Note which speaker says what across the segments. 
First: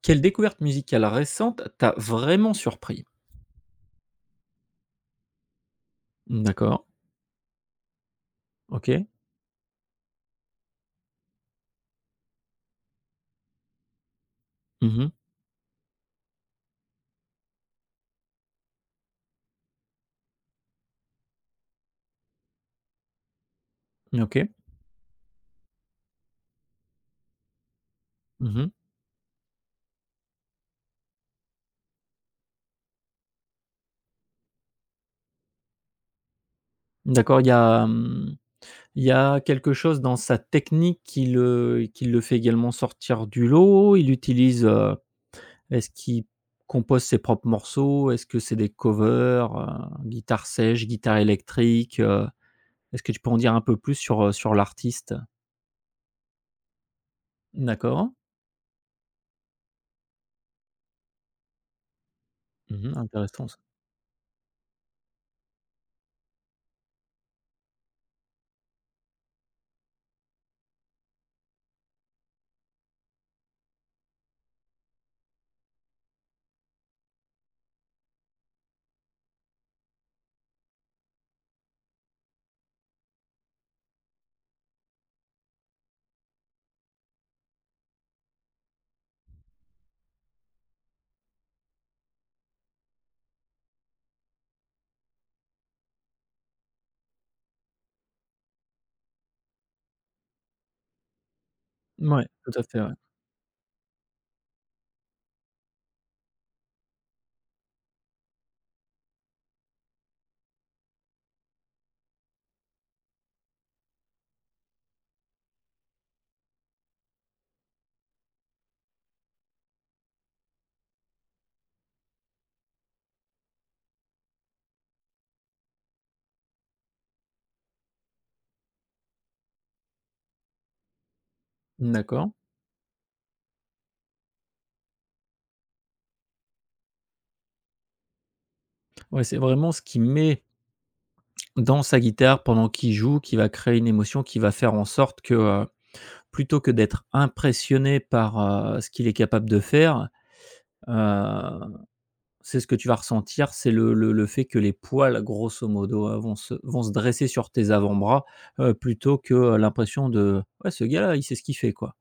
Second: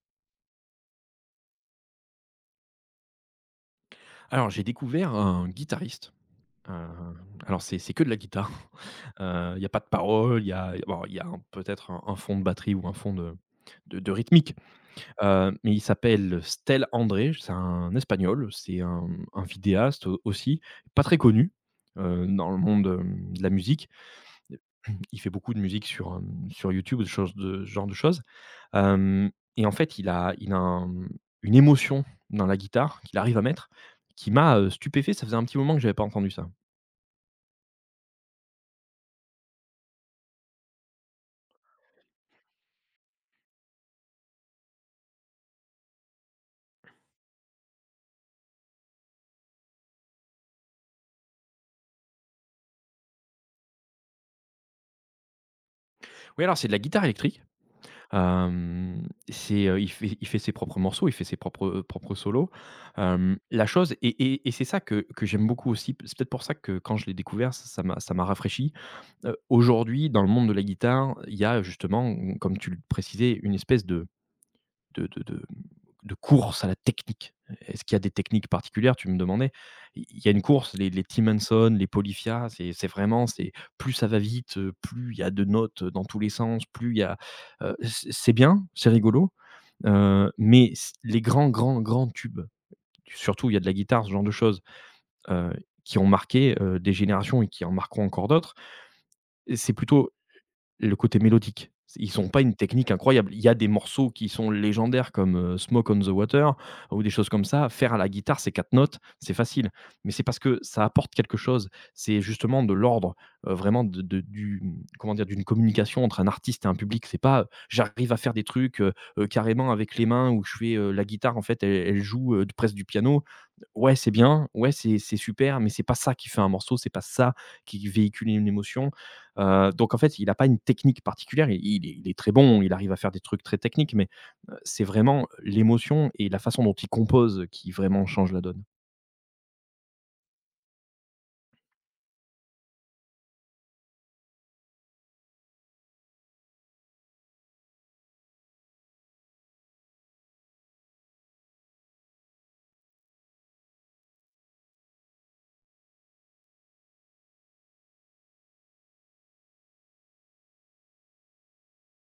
Speaker 1: Quelle découverte musicale récente t'a vraiment surpris?
Speaker 2: Alors, j'ai découvert un guitariste. Heu,
Speaker 1: D'accord,
Speaker 2: alors, c'est que de la guitare.
Speaker 1: OK.
Speaker 2: Il y a pas de paroles, il y a bon, il y a un peut-être un fond de batterie ou un fond de de rythmique.
Speaker 1: Mmh.
Speaker 2: Mais il s'appelle Stel André, c'est un espagnol, c'est un vidéaste, aussi, pas très connu, dans le monde, de la musique.
Speaker 1: OK.
Speaker 2: Il fait beaucoup de musique sur, sur YouTube, des choses de ce genre de choses.
Speaker 1: Mmh.
Speaker 2: Hem Et en fait, il a un, une émotion dans la guitare qu'il arrive à mettre, qui m'a, stupéfait. Ça faisait un petit moment que j'avais pas entendu ça.
Speaker 1: D'accord, il y a quelque chose dans sa technique qui le fait également sortir du lot? Il utilise, est-ce qu'il compose ses propres morceaux? Est-ce que c'est des covers, guitare sèche, guitare électrique? Est-ce que tu peux en dire un peu plus sur l'artiste?
Speaker 2: Oui, alors c'est de la guitare électrique.
Speaker 1: D'accord.
Speaker 2: Hem, c'est il fait ses propres morceaux, il fait ses propres, propres solos.
Speaker 1: Mmh Intéressant ça.
Speaker 2: La chose et c'est ça que j'aime beaucoup aussi. C'est peut-être pour ça que quand je l'ai découvert, ça m'a rafraîchi. Aujourd'hui, dans le monde de la guitare, il y a justement, comme tu le précisais, une espèce de de course à la technique. Est-ce qu'il y a des techniques particulières? Tu me demandais. Il y a une course, les Tim Henson, les Polyphia, c'est vraiment c'est plus ça va vite, plus il y a de notes, dans tous les sens, plus il y a, c'est bien, c'est rigolo, mais c les grands, grands, grands tubes, surtout il y a de la guitare, ce genre de choses, heu, qui ont marqué, des générations et qui en marqueront encore d'autres, c'est plutôt le côté mélodique. Ils
Speaker 1: Mouais,
Speaker 2: ont pas
Speaker 1: tout
Speaker 2: une
Speaker 1: à fait,
Speaker 2: technique
Speaker 1: ouais.
Speaker 2: incroyable. Il y a des morceaux qui sont légendaires comme, Smoke on the Water ou des choses comme ça. Faire à la guitare ces 4 notes, c'est facile, mais c'est parce que ça apporte quelque chose. C'est justement de l'ordre, vraiment de du comment dire? D'une communication entre un artiste et un public. C'est pas, j'arrive à faire des trucs, carrément avec les mains où je fais, la guitare en fait elle joue, presque du piano. Ouais, c'est bien, ouais, c'est super, mais c'est pas ça qui fait un morceau, c'est pas ça qui véhicule une émotion. Donc en fait, il n'a pas une technique particulière. Il est
Speaker 1: D'accord.
Speaker 2: très bon, il arrive à faire des trucs très techniques, mais c'est vraiment l'émotion et la façon dont il compose qui vraiment change la donne.
Speaker 1: Ouais, c'est vraiment ce qui met dans sa guitare pendant qu'il joue, qui va créer une émotion qui va faire en sorte que plutôt que d'être impressionné par ce qu'il est capable de faire, heu, c'est ce que tu vas ressentir, c'est le fait que les poils grosso modo, vont se dresser sur tes avant-bras, plutôt que, l'impression de: «Ouais ce gars-là, il sait ce qu'il fait quoi».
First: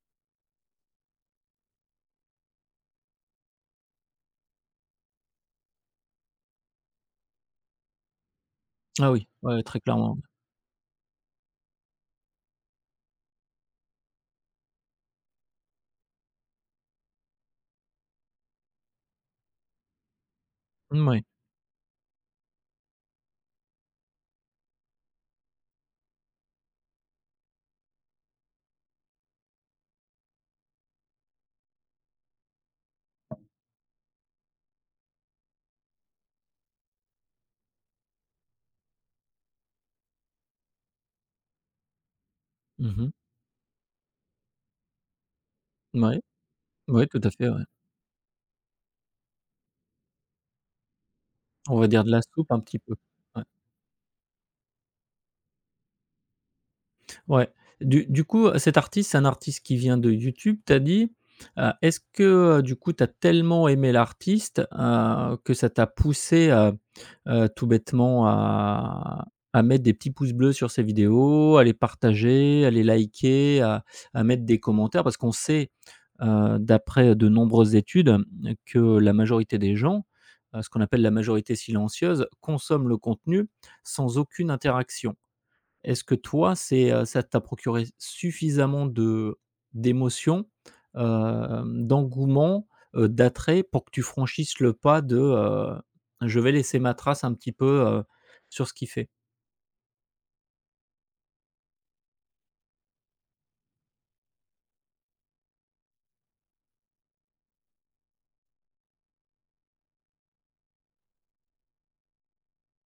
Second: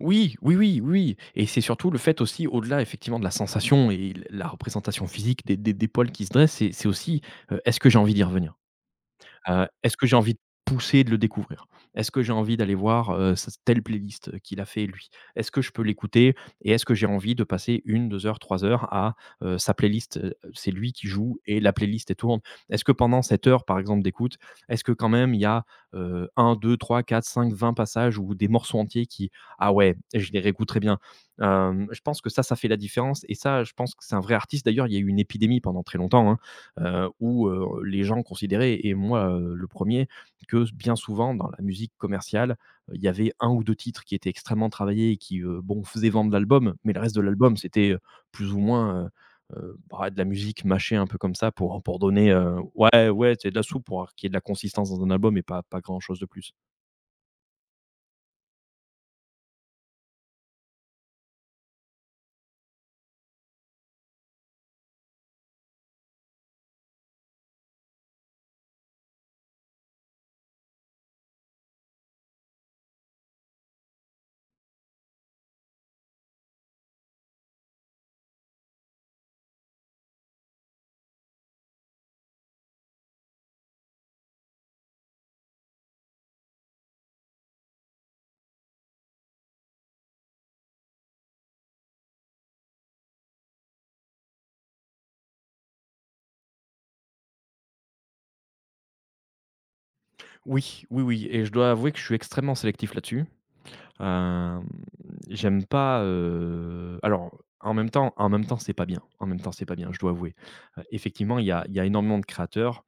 Speaker 2: Oui, oui, oui, oui et c'est surtout le fait aussi, au-delà effectivement de la sensation et l la représentation physique des poils qui se dressent, c'est aussi, est-ce que j'ai envie d'y revenir?
Speaker 1: Ah oui, ouais, très
Speaker 2: Est-ce que j'ai
Speaker 1: clairement.
Speaker 2: envie de pousser, de le découvrir? Est-ce que j'ai envie d'aller voir, s telle playlist, qu'il a fait lui? Est-ce que je peux l'écouter et est-ce que j'ai envie de passer une, deux heures, 3 heures à, sa playlist, c'est lui qui
Speaker 1: Moui.
Speaker 2: joue et la playlist elle tourne? Est-ce que pendant cette heure, par exemple, d'écoute, est-ce que quand même il y a, 1-2-3-4-5-20 passages ou des morceaux entiers qui ah ouais, je les réécouterai bien. Je pense que ça fait la différence et ça, je pense que c'est un vrai artiste. D'ailleurs, il y a eu une épidémie pendant très longtemps, hein, où, les gens considéraient et moi, le premier, que bien souvent dans la musique commerciale,
Speaker 1: Mmh
Speaker 2: il y
Speaker 1: mh.
Speaker 2: avait un ou 2 titres qui étaient extrêmement travaillés et qui, bon faisaient vendre l'album, mais
Speaker 1: Ouais,
Speaker 2: le
Speaker 1: ouais,
Speaker 2: reste
Speaker 1: tout
Speaker 2: de
Speaker 1: à fait,
Speaker 2: l'album
Speaker 1: ouais.
Speaker 2: c'était, plus ou moins, bah, de la musique mâchée un peu comme ça
Speaker 1: On
Speaker 2: pour
Speaker 1: va dire de la
Speaker 2: donner,
Speaker 1: soupe un petit peu.
Speaker 2: ouais, ouais, c'est de la soupe pour qu'il y ait de la consistance dans un album et pas pas grand chose de plus.
Speaker 1: Ouais. Du coup, cet artiste, c'est un artiste qui vient de YouTube, t'as dit. Est-ce que, du coup, t'as tellement aimé l'artiste, que ça t'a poussé tout bêtement à mettre des petits pouces bleus sur ses vidéos, à les partager, à les liker, à mettre des commentaires? Parce qu'on sait, d'après de nombreuses études, que la majorité des gens, ce qu'on appelle la majorité silencieuse, consomment le contenu sans aucune interaction. Est-ce que toi, c'est, ça t'a procuré suffisamment de d'émotions, d'engouement, d'attrait pour que tu franchisses le pas de: «Je vais laisser ma trace un petit peu, sur ce qu'il fait»?
Speaker 2: Oui, oui, oui et je dois avouer que je suis extrêmement sélectif là-dessus. Hem, J'aime pas, alors en même temps, c'est pas bien en même temps, c'est pas bien, je dois avouer. Effectivement, il y a énormément de créateurs.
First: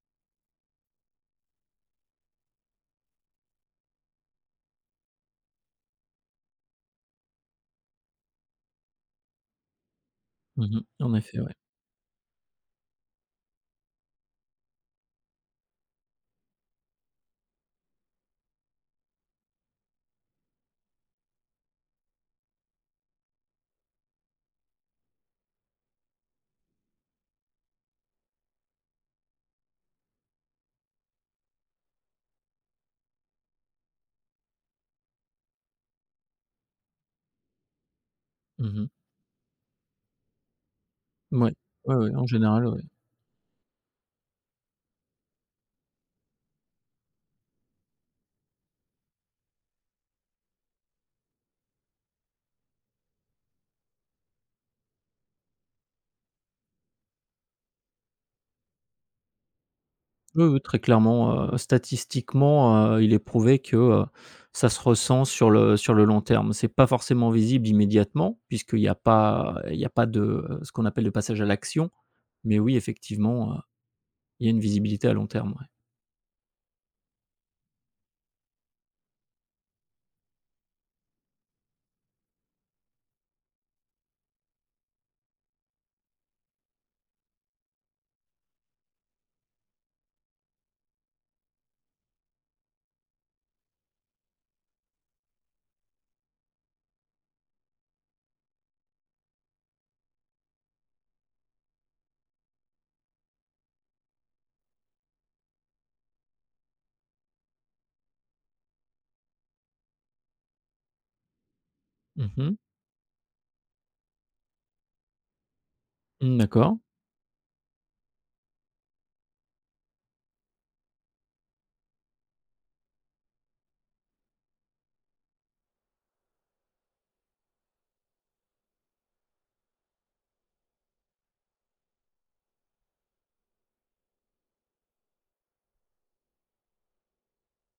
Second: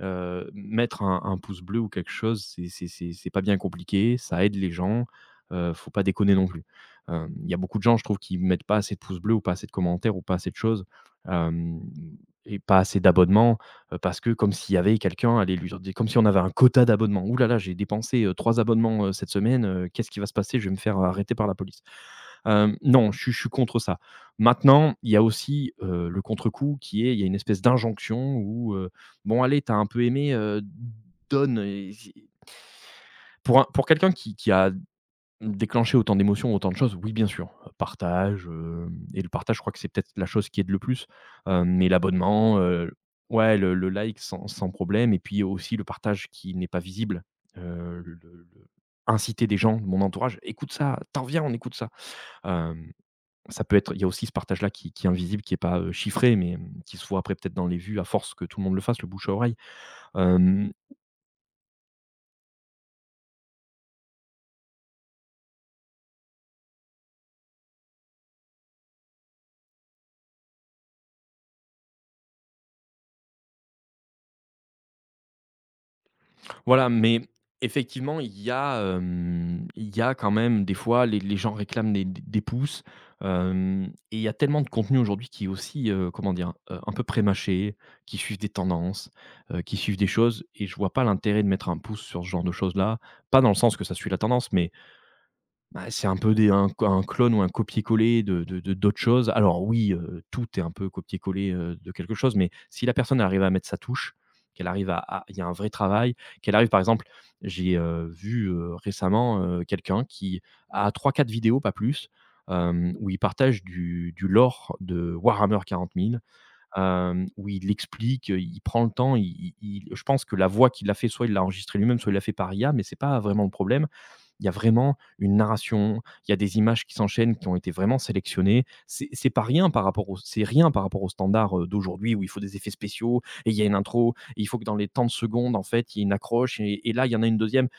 Speaker 2: Mettre un pouce bleu ou quelque chose, c'est pas bien compliqué, ça aide les gens, faut pas déconner non plus. Il y a beaucoup de gens, je trouve, qui mettent pas assez de pouces bleus ou pas assez de commentaires ou pas assez de
Speaker 1: Mmh.
Speaker 2: choses,
Speaker 1: En effet, ouais.
Speaker 2: hem et pas assez d'abonnements, parce que comme s'il y avait quelqu'un, aller lui dire comme si on avait un quota d'abonnements: «Ouh là là, j'ai dépensé, 3 abonnements, cette semaine, qu'est-ce qui va se passer? Je vais me faire, arrêter par la police». Non, je suis contre ça. Maintenant, il y a aussi, le contre-coup qui est, il y a une espèce d'injonction où, bon allez, t'as un peu aimé, donne et si pour un pour quelqu'un qui a déclenché autant d'émotions, autant de choses, oui bien sûr, partage,
Speaker 1: Mmh mh.
Speaker 2: et le partage je crois que c'est peut-être la chose qui aide le plus, mais
Speaker 1: Ouais, ouais, ouais, en
Speaker 2: l'abonnement,
Speaker 1: général, ouais.
Speaker 2: ouais le like sans sans problème et puis aussi le partage qui n'est pas visible, le inciter des gens de mon entourage: «Écoute ça, t'en viens on écoute ça». Hem, Ça peut être il y a aussi ce partage là qui est invisible, qui est pas, chiffré mais, qui se voit après peut-être dans les vues à force que tout le monde le fasse, le bouche à oreille.
Speaker 1: Oui, oui,
Speaker 2: Hem
Speaker 1: très clairement, statistiquement, il est prouvé que, ça se ressent sur le long terme. C'est pas forcément visible immédiatement, puisqu'il y a pas de, ce qu'on appelle le passage à l'action. Mais oui, effectivement, il y a une visibilité à long terme, ouais.
Speaker 2: Voilà, mais effectivement, il y a, il y a quand même des fois les gens réclament des pouces, hem et il y a tellement de contenu aujourd'hui qui est aussi, comment dire? Un peu prémâché, qui suivent des tendances, qui suivent des choses et je vois pas l'intérêt de mettre un pouce sur ce genre de choses-là. Pas dans le sens que ça suit la tendance, mais bah, c'est un peu des un clone ou un copier-coller de d'autres choses. Alors oui, tout est un peu copier-coller, de quelque chose, mais si la personne arrive à mettre sa touche, qu'elle arrive à il y a un vrai travail, qu'elle arrive par exemple, j'ai, vu, récemment, quelqu'un qui a trois quatre vidéos, pas plus,
Speaker 1: Mmh mh.
Speaker 2: où il partage du lore de Warhammer 40 000,
Speaker 1: Mmh, d'accord.
Speaker 2: où il explique, il prend le temps, il je pense que la voix qu'il a fait, soit il l'a enregistrée lui-même, soit il l'a fait par IA, mais c'est pas vraiment le problème. Il y a vraiment une narration, il y a des images qui s'enchaînent, qui ont été vraiment sélectionnées. C'est pas rien par rapport au c'est rien par rapport aux standards, d'aujourd'hui où il faut des effets spéciaux et il y a une intro et il faut que dans les temps de secondes, en fait, il y ait une accroche et là, il y en a une deuxième.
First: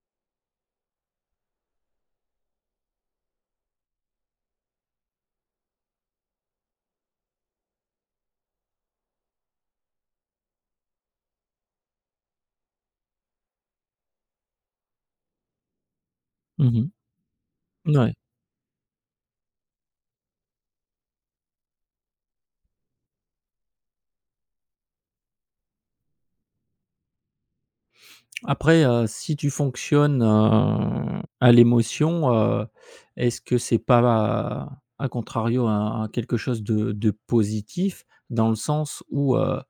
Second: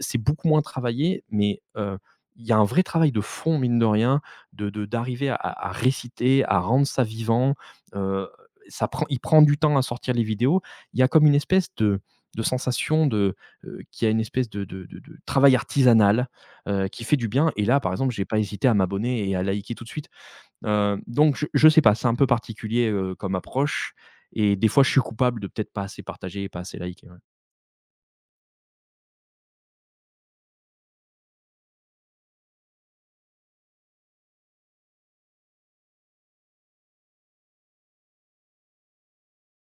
Speaker 2: C'est beaucoup moins travaillé, mais il y a un vrai travail de fond, mine de rien, de d'arriver à réciter, à rendre ça vivant. Heu, Ça prend il prend du temps à sortir les vidéos. Il y a comme une espèce de sensation de qui a une espèce de de travail artisanal,
Speaker 1: Mmh.
Speaker 2: qui fait du bien et là, par exemple,
Speaker 1: Ouais.
Speaker 2: j'ai pas hésité à m'abonner et à liker tout de suite. Donc je sais pas, c'est un peu particulier, comme approche et des fois, je suis coupable de peut-être pas assez partager et pas assez liker, ouais.
Speaker 1: Après, si tu fonctionnes, à l'émotion, est-ce que c'est pas à contrario un quelque chose de positif? Dans le sens où,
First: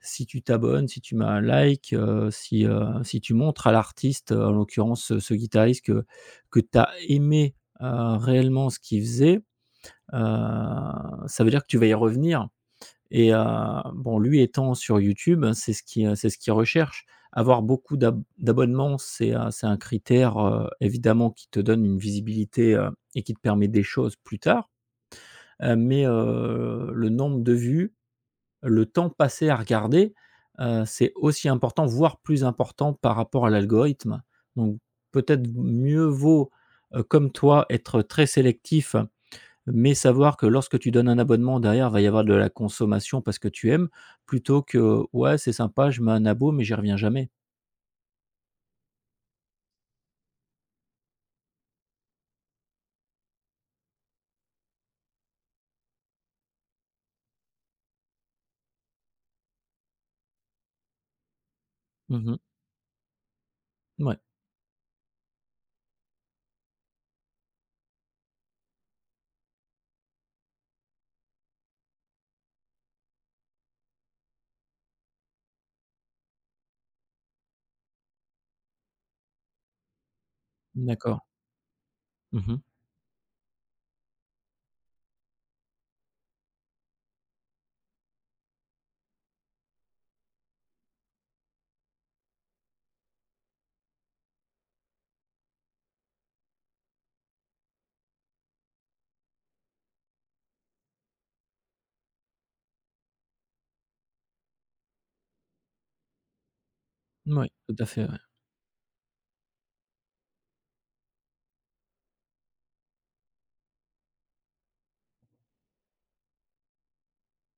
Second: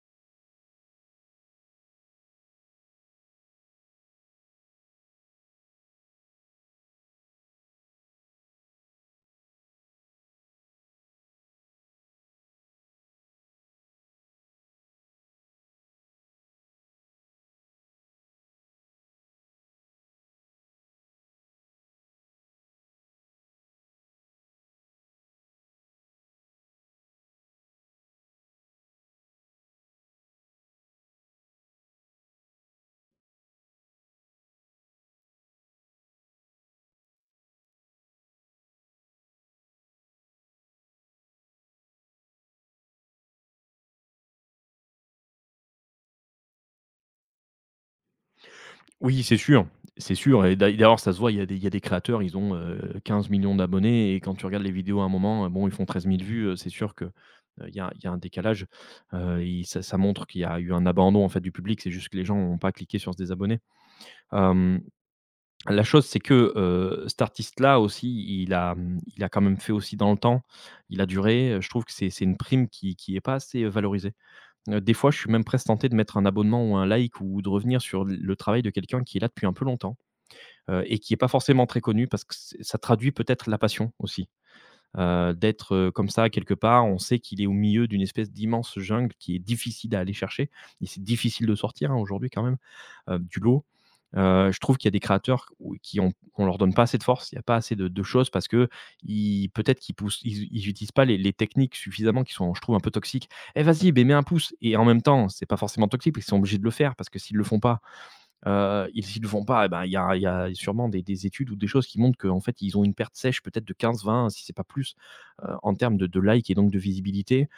Speaker 1: si tu t'abonnes, si tu mets un like, si tu montres à l'artiste, en l'occurrence, ce guitariste que tu as aimé, réellement ce qu'il faisait, heu, ça veut dire que tu vas y revenir et bon, lui étant sur YouTube, c'est ce qu'il recherche. Avoir beaucoup d'abonnements, c'est un critère, évidemment qui te donne une visibilité et qui te permet des choses plus tard, mais le nombre de vues, le temps passé à regarder, c'est aussi important, voire plus important par rapport à l'algorithme. Donc peut-être mieux vaut, comme toi, être très sélectif, mais savoir que lorsque tu donnes un abonnement, derrière, va y avoir de la consommation parce que tu aimes, plutôt que: «Ouais, c'est sympa, je mets un abo, mais j'y reviens jamais».
Speaker 2: Oui, c'est sûr et d'ailleurs, ça se voit, il y a des créateurs, ils ont, 15 millions d'abonnés et quand tu regardes les vidéos à un moment, bon, ils font 13 000 vues, c'est sûr que, il y a un décalage. Il ça ça montre qu'il y a eu un abandon, en fait, du public, c'est juste que les gens
Speaker 1: Mmh.
Speaker 2: n'ont pas cliqué sur se désabonner.
Speaker 1: Ouais,
Speaker 2: Hem La chose, c'est que, cet artiste-là aussi, il a, il a quand même fait aussi dans le temps. Il a duré, je trouve que c'est une prime qui n'est pas assez, valorisée. Des fois, je suis même presque tenté de mettre un abonnement ou un like ou de revenir sur l le travail de quelqu'un qui est là depuis un peu longtemps, et qui n'est
Speaker 1: d'accord.
Speaker 2: pas forcément très connu parce que
Speaker 1: Mmh mh.
Speaker 2: c'est ça traduit peut-être la passion aussi. Comme ça quelque part, on sait qu'il est au milieu d'une espèce d'immense jungle qui est difficile à aller chercher et c'est difficile de sortir, hein, aujourd'hui quand même, du lot. Je trouve qu'il y a des créateurs ou qui ont on leur donne pas assez de force, il y a pas assez de choses parce qu'ils peut-être qu'ils poussent ils utilisent pas les techniques suffisamment qui sont, je trouve, un peu toxiques. «Eh vas-y, ben mets un pouce» et en même temps, c'est pas forcément toxique, ils sont obligés de le faire parce que s'ils le
Speaker 1: Ouais,
Speaker 2: font
Speaker 1: tout
Speaker 2: pas,
Speaker 1: à fait, ouais.
Speaker 2: ils s'ils le font pas, eh ben, il y a sûrement des études ou des choses qui montrent qu'en fait, ils ont une perte sèche peut-être de 15 20 si c'est pas plus, en termes de likes et donc de visibilité.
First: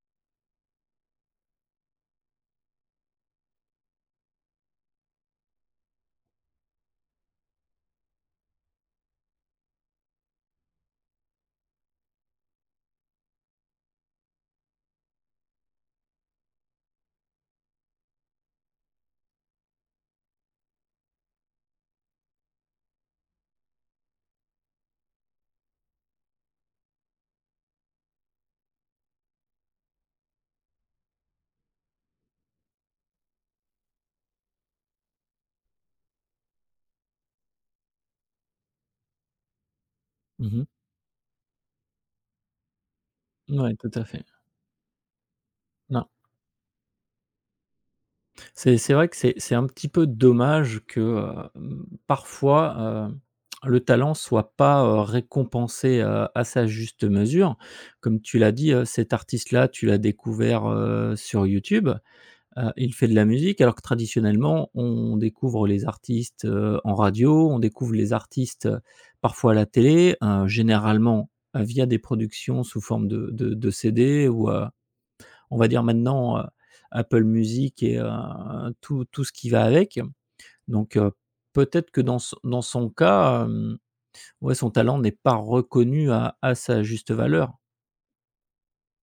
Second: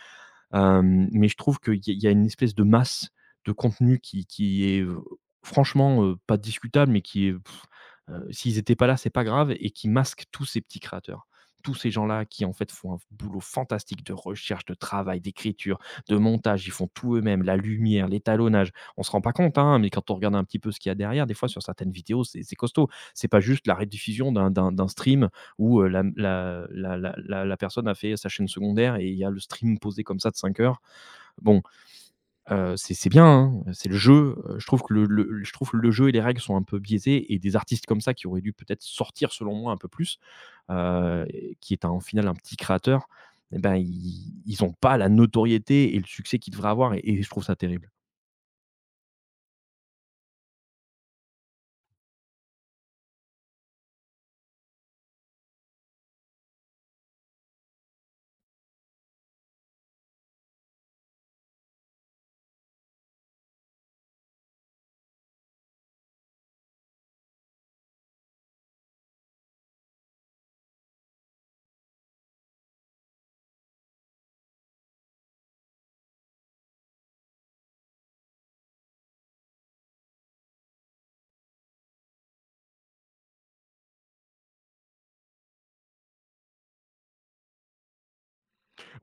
Speaker 2: Hem, mais je trouve qu'il y a une espèce de masse de contenu qui est, franchement, pas discutable, mais qui est, s'ils n'étaient pas là, c'est pas grave et qui masque tous ces petits créateurs. Tous ces gens-là qui, en fait, font un boulot fantastique de recherche, de travail, d'écriture, de montage. Ils font tout eux-mêmes, la lumière, l'étalonnage. On se rend pas compte, hein, mais quand on regarde un petit peu ce qu'il y a derrière, des fois, sur certaines vidéos, c'est costaud. C'est pas juste la rediffusion d'un stream où, la personne a fait sa chaîne secondaire et il y a le stream posé comme ça de 5 heures. Bon, c'est bien, hein, c'est le jeu, je trouve que le jeu et les règles sont un peu biaisés et des artistes comme ça qui auraient dû peut-être sortir selon moi un peu plus,
Speaker 1: Mmh.
Speaker 2: heu, qui est un au final un petit créateur, eh
Speaker 1: Ouais,
Speaker 2: ben,
Speaker 1: tout à fait.
Speaker 2: ils ont pas la notoriété et le
Speaker 1: Non.
Speaker 2: succès qu'ils devraient avoir et je trouve ça terrible.
Speaker 1: C'est vrai que c'est un petit peu dommage que, parfois, le talent soit pas, récompensé, à sa juste mesure. Comme tu l'as dit, cet artiste-là, tu l'as découvert, sur YouTube, il fait de la musique alors que traditionnellement, on découvre les artistes, en radio, on découvre les artistes, parfois à la télé, généralement, via des productions sous forme de CD ou on va dire maintenant, Apple Music et tout ce qui va avec. Donc peut-être que dans son cas, ouais, son talent n'est pas reconnu à sa juste valeur.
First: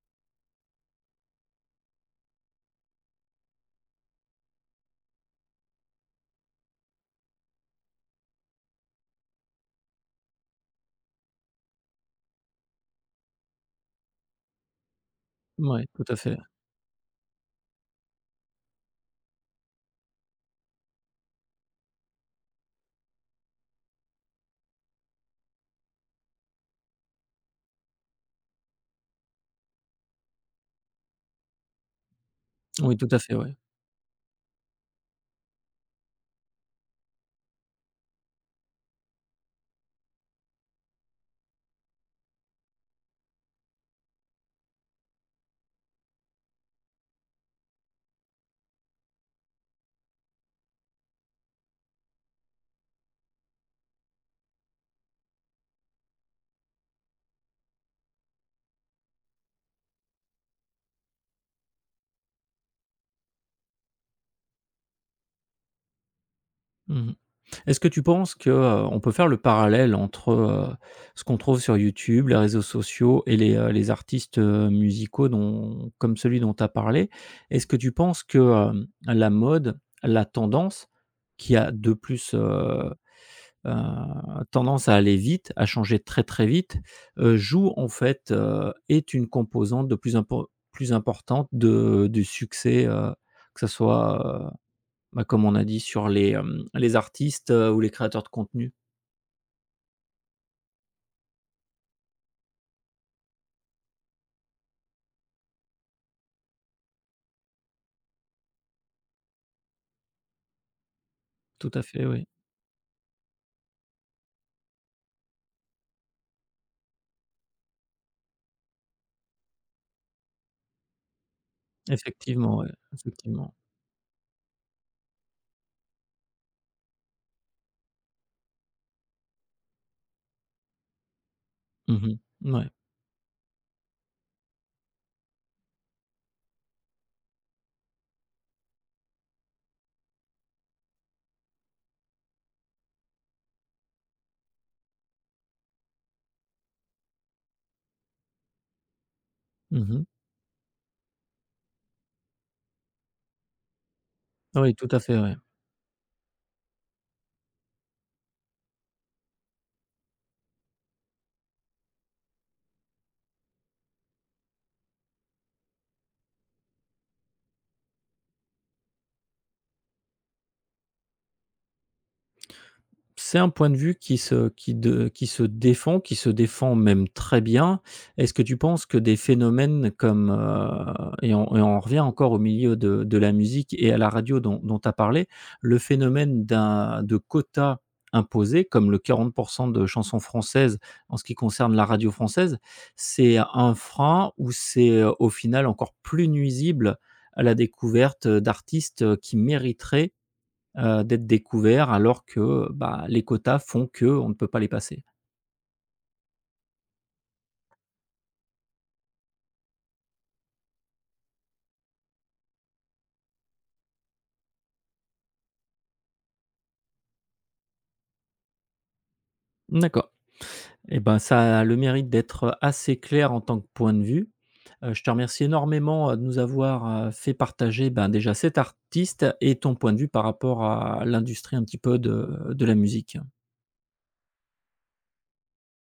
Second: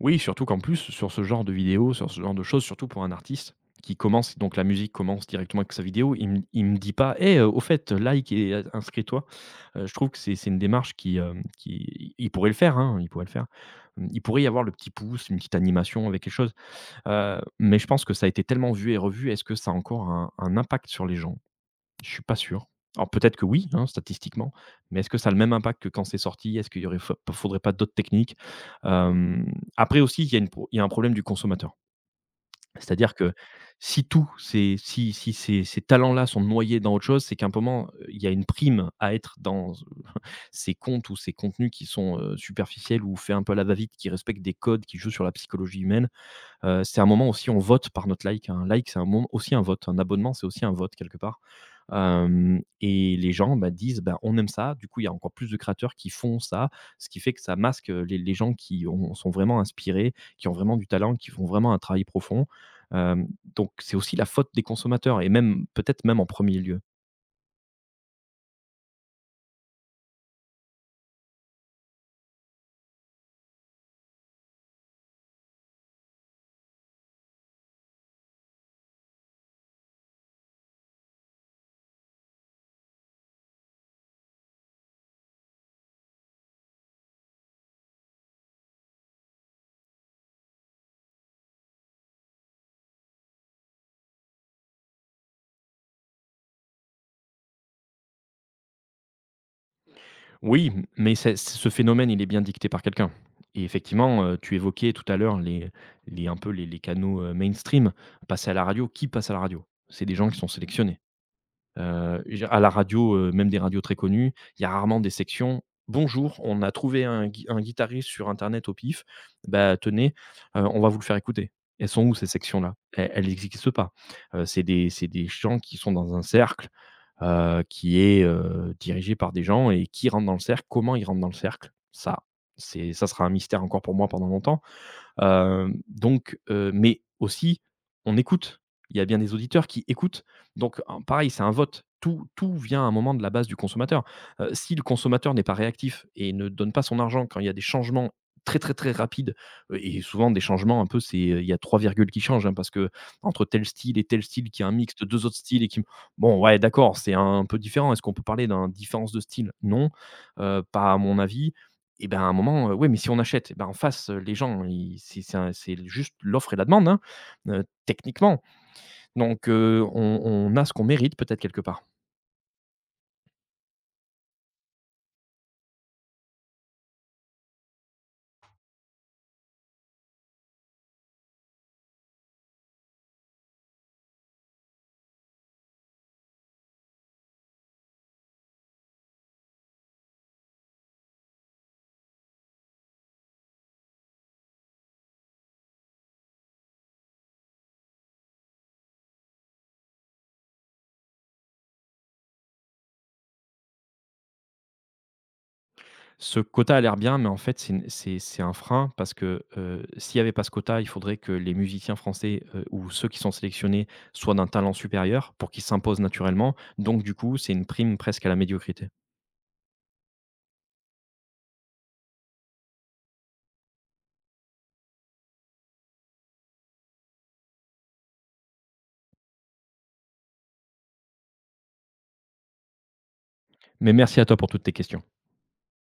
Speaker 2: Oui, surtout qu'en plus, sur ce genre de vidéos, sur ce genre de choses, surtout pour un artiste qui commence, donc la musique commence directement avec sa vidéo, il me dit pas: «Eh, au fait, like et inscris-toi». Je trouve que c'est une démarche qui, qui il pourrait le faire, hein, il pourrait le faire. Mmh, il pourrait y avoir le petit pouce, une petite
Speaker 1: Oui, tout
Speaker 2: animation
Speaker 1: à
Speaker 2: avec quelque
Speaker 1: fait.
Speaker 2: chose, mais je pense que ça a été tellement vu et revu, est-ce que ça a encore un impact sur les gens? Je suis pas sûr. Alors peut-être que oui, hein, statistiquement, mais est-ce que ça a le même impact que quand c'est sorti? Est-ce qu'il y aurait fa faudrait pas d'autres techniques? Hem, après aussi, il y a un problème du consommateur.
Speaker 1: Oui, tout
Speaker 2: C'est-à-dire
Speaker 1: à
Speaker 2: que
Speaker 1: fait, ouais.
Speaker 2: si tout ces si si ces talents-là sont noyés dans autre chose, c'est qu'à un moment, il y a une prime à être dans ces comptes ou ces contenus qui sont, superficiels ou fait un peu à la va-vite, qui respectent des codes, qui jouent sur la psychologie humaine. C'est un moment aussi on vote par notre like. Un like, c'est un moment aussi un vote. Un abonnement, c'est aussi un vote quelque part. Hem et les gens, bah, disent: «Ben, on aime ça». Du coup, il y a encore plus de créateurs qui font ça, ce qui fait que ça masque, les gens qui ont sont vraiment inspirés, qui ont vraiment du talent, qui font vraiment un travail profond. Hem, donc c'est aussi la faute des consommateurs et même peut-être même en premier lieu.
Speaker 1: Mmh. Est-ce que tu penses que, on peut faire le parallèle entre, ce qu'on trouve sur YouTube, les réseaux sociaux et les artistes, musicaux dont comme celui dont tu as parlé? Est-ce que tu penses que, la mode, la tendance qui a de plus, tendance à aller vite, à changer très, très vite, joue en fait, est une composante de plus importante de du succès, que ça soit, bah, comme on a dit sur les artistes, ou les créateurs de contenu.
Speaker 2: Oui, m mais c'est ce phénomène, il est bien dicté par quelqu'un et effectivement, tu évoquais tout à l'heure les un peu les canaux, mainstream. Passer à la radio, qui passe à la radio? C'est des gens qui sont sélectionnés.
Speaker 1: Tout à fait, oui.
Speaker 2: Je à la radio, même des radios très connues, il y a rarement des sections: «Bonjour, on a trouvé un gui un guitariste sur internet au pif, bah, tenez, on va vous le faire écouter». Elles sont où ces
Speaker 1: Effectivement, ouais,
Speaker 2: sections-là? Elles
Speaker 1: effectivement.
Speaker 2: n'existent pas. C'est des gens qui sont dans un cercle, qui est, dirigé par des gens et qui rentre dans le cercle, comment ils rentrent dans le cercle?
Speaker 1: Mmh, ouais.
Speaker 2: Ça,
Speaker 1: Mouais.
Speaker 2: c'est ça sera un mystère encore pour moi pendant longtemps. Mais aussi, on écoute. Il y a bien des auditeurs qui écoutent. Donc en pareil, c'est un vote. Tout vient à un moment de la base du consommateur. Si le consommateur n'est pas réactif et ne donne pas son argent quand il y a des changements très, très, très rapides, et
Speaker 1: Mmh.
Speaker 2: souvent des changements un peu, c'est, il y a 3 virgules qui changent, hein, parce que entre tel style et tel style qui est un
Speaker 1: Oui, tout
Speaker 2: mix
Speaker 1: à
Speaker 2: de
Speaker 1: fait,
Speaker 2: 2
Speaker 1: ouais.
Speaker 2: autres styles et qui bon, ouais, d'accord, c'est un peu différent. Est-ce qu'on peut parler d'un différence de style? Non, pas à mon avis. Et ben, à un moment, oui, mais si on achète, et ben, en face, les gens, ils c'est un c'est juste l'offre et la demande, hein, techniquement. Donc on a ce qu'on mérite peut-être quelque part.
Speaker 1: C'est un point de vue qui se défend, qui se défend même très bien. Est-ce que tu penses que des phénomènes comme et on revient encore au milieu de la musique et à la radio dont tu as parlé, le phénomène d'un de quotas imposés, comme le 40 de chansons françaises en ce qui concerne la radio française, c'est un frein ou c'est, au final encore plus nuisible à la découverte, d'artistes, qui mériteraient d'être découverts alors que, bah, les quotas font que on ne peut pas les passer.
Speaker 2: Ce quota a l'air bien, mais en fait, c'est une c'est un frein parce que, s'il n'y avait pas ce quota, il faudrait que les musiciens français, ou ceux qui sont sélectionnés soient d'un talent supérieur pour qu'ils s'imposent naturellement. Donc du coup, c'est une prime presque à la médiocrité.
Speaker 1: D'accord. Et ben, ça a le mérite d'être assez clair en tant que point de vue. Je te remercie énormément, de nous avoir, fait partager, ben, déjà cet artiste et ton point de vue par rapport à l'industrie un petit peu de la musique.
Speaker 2: Mais merci à toi pour toutes tes questions.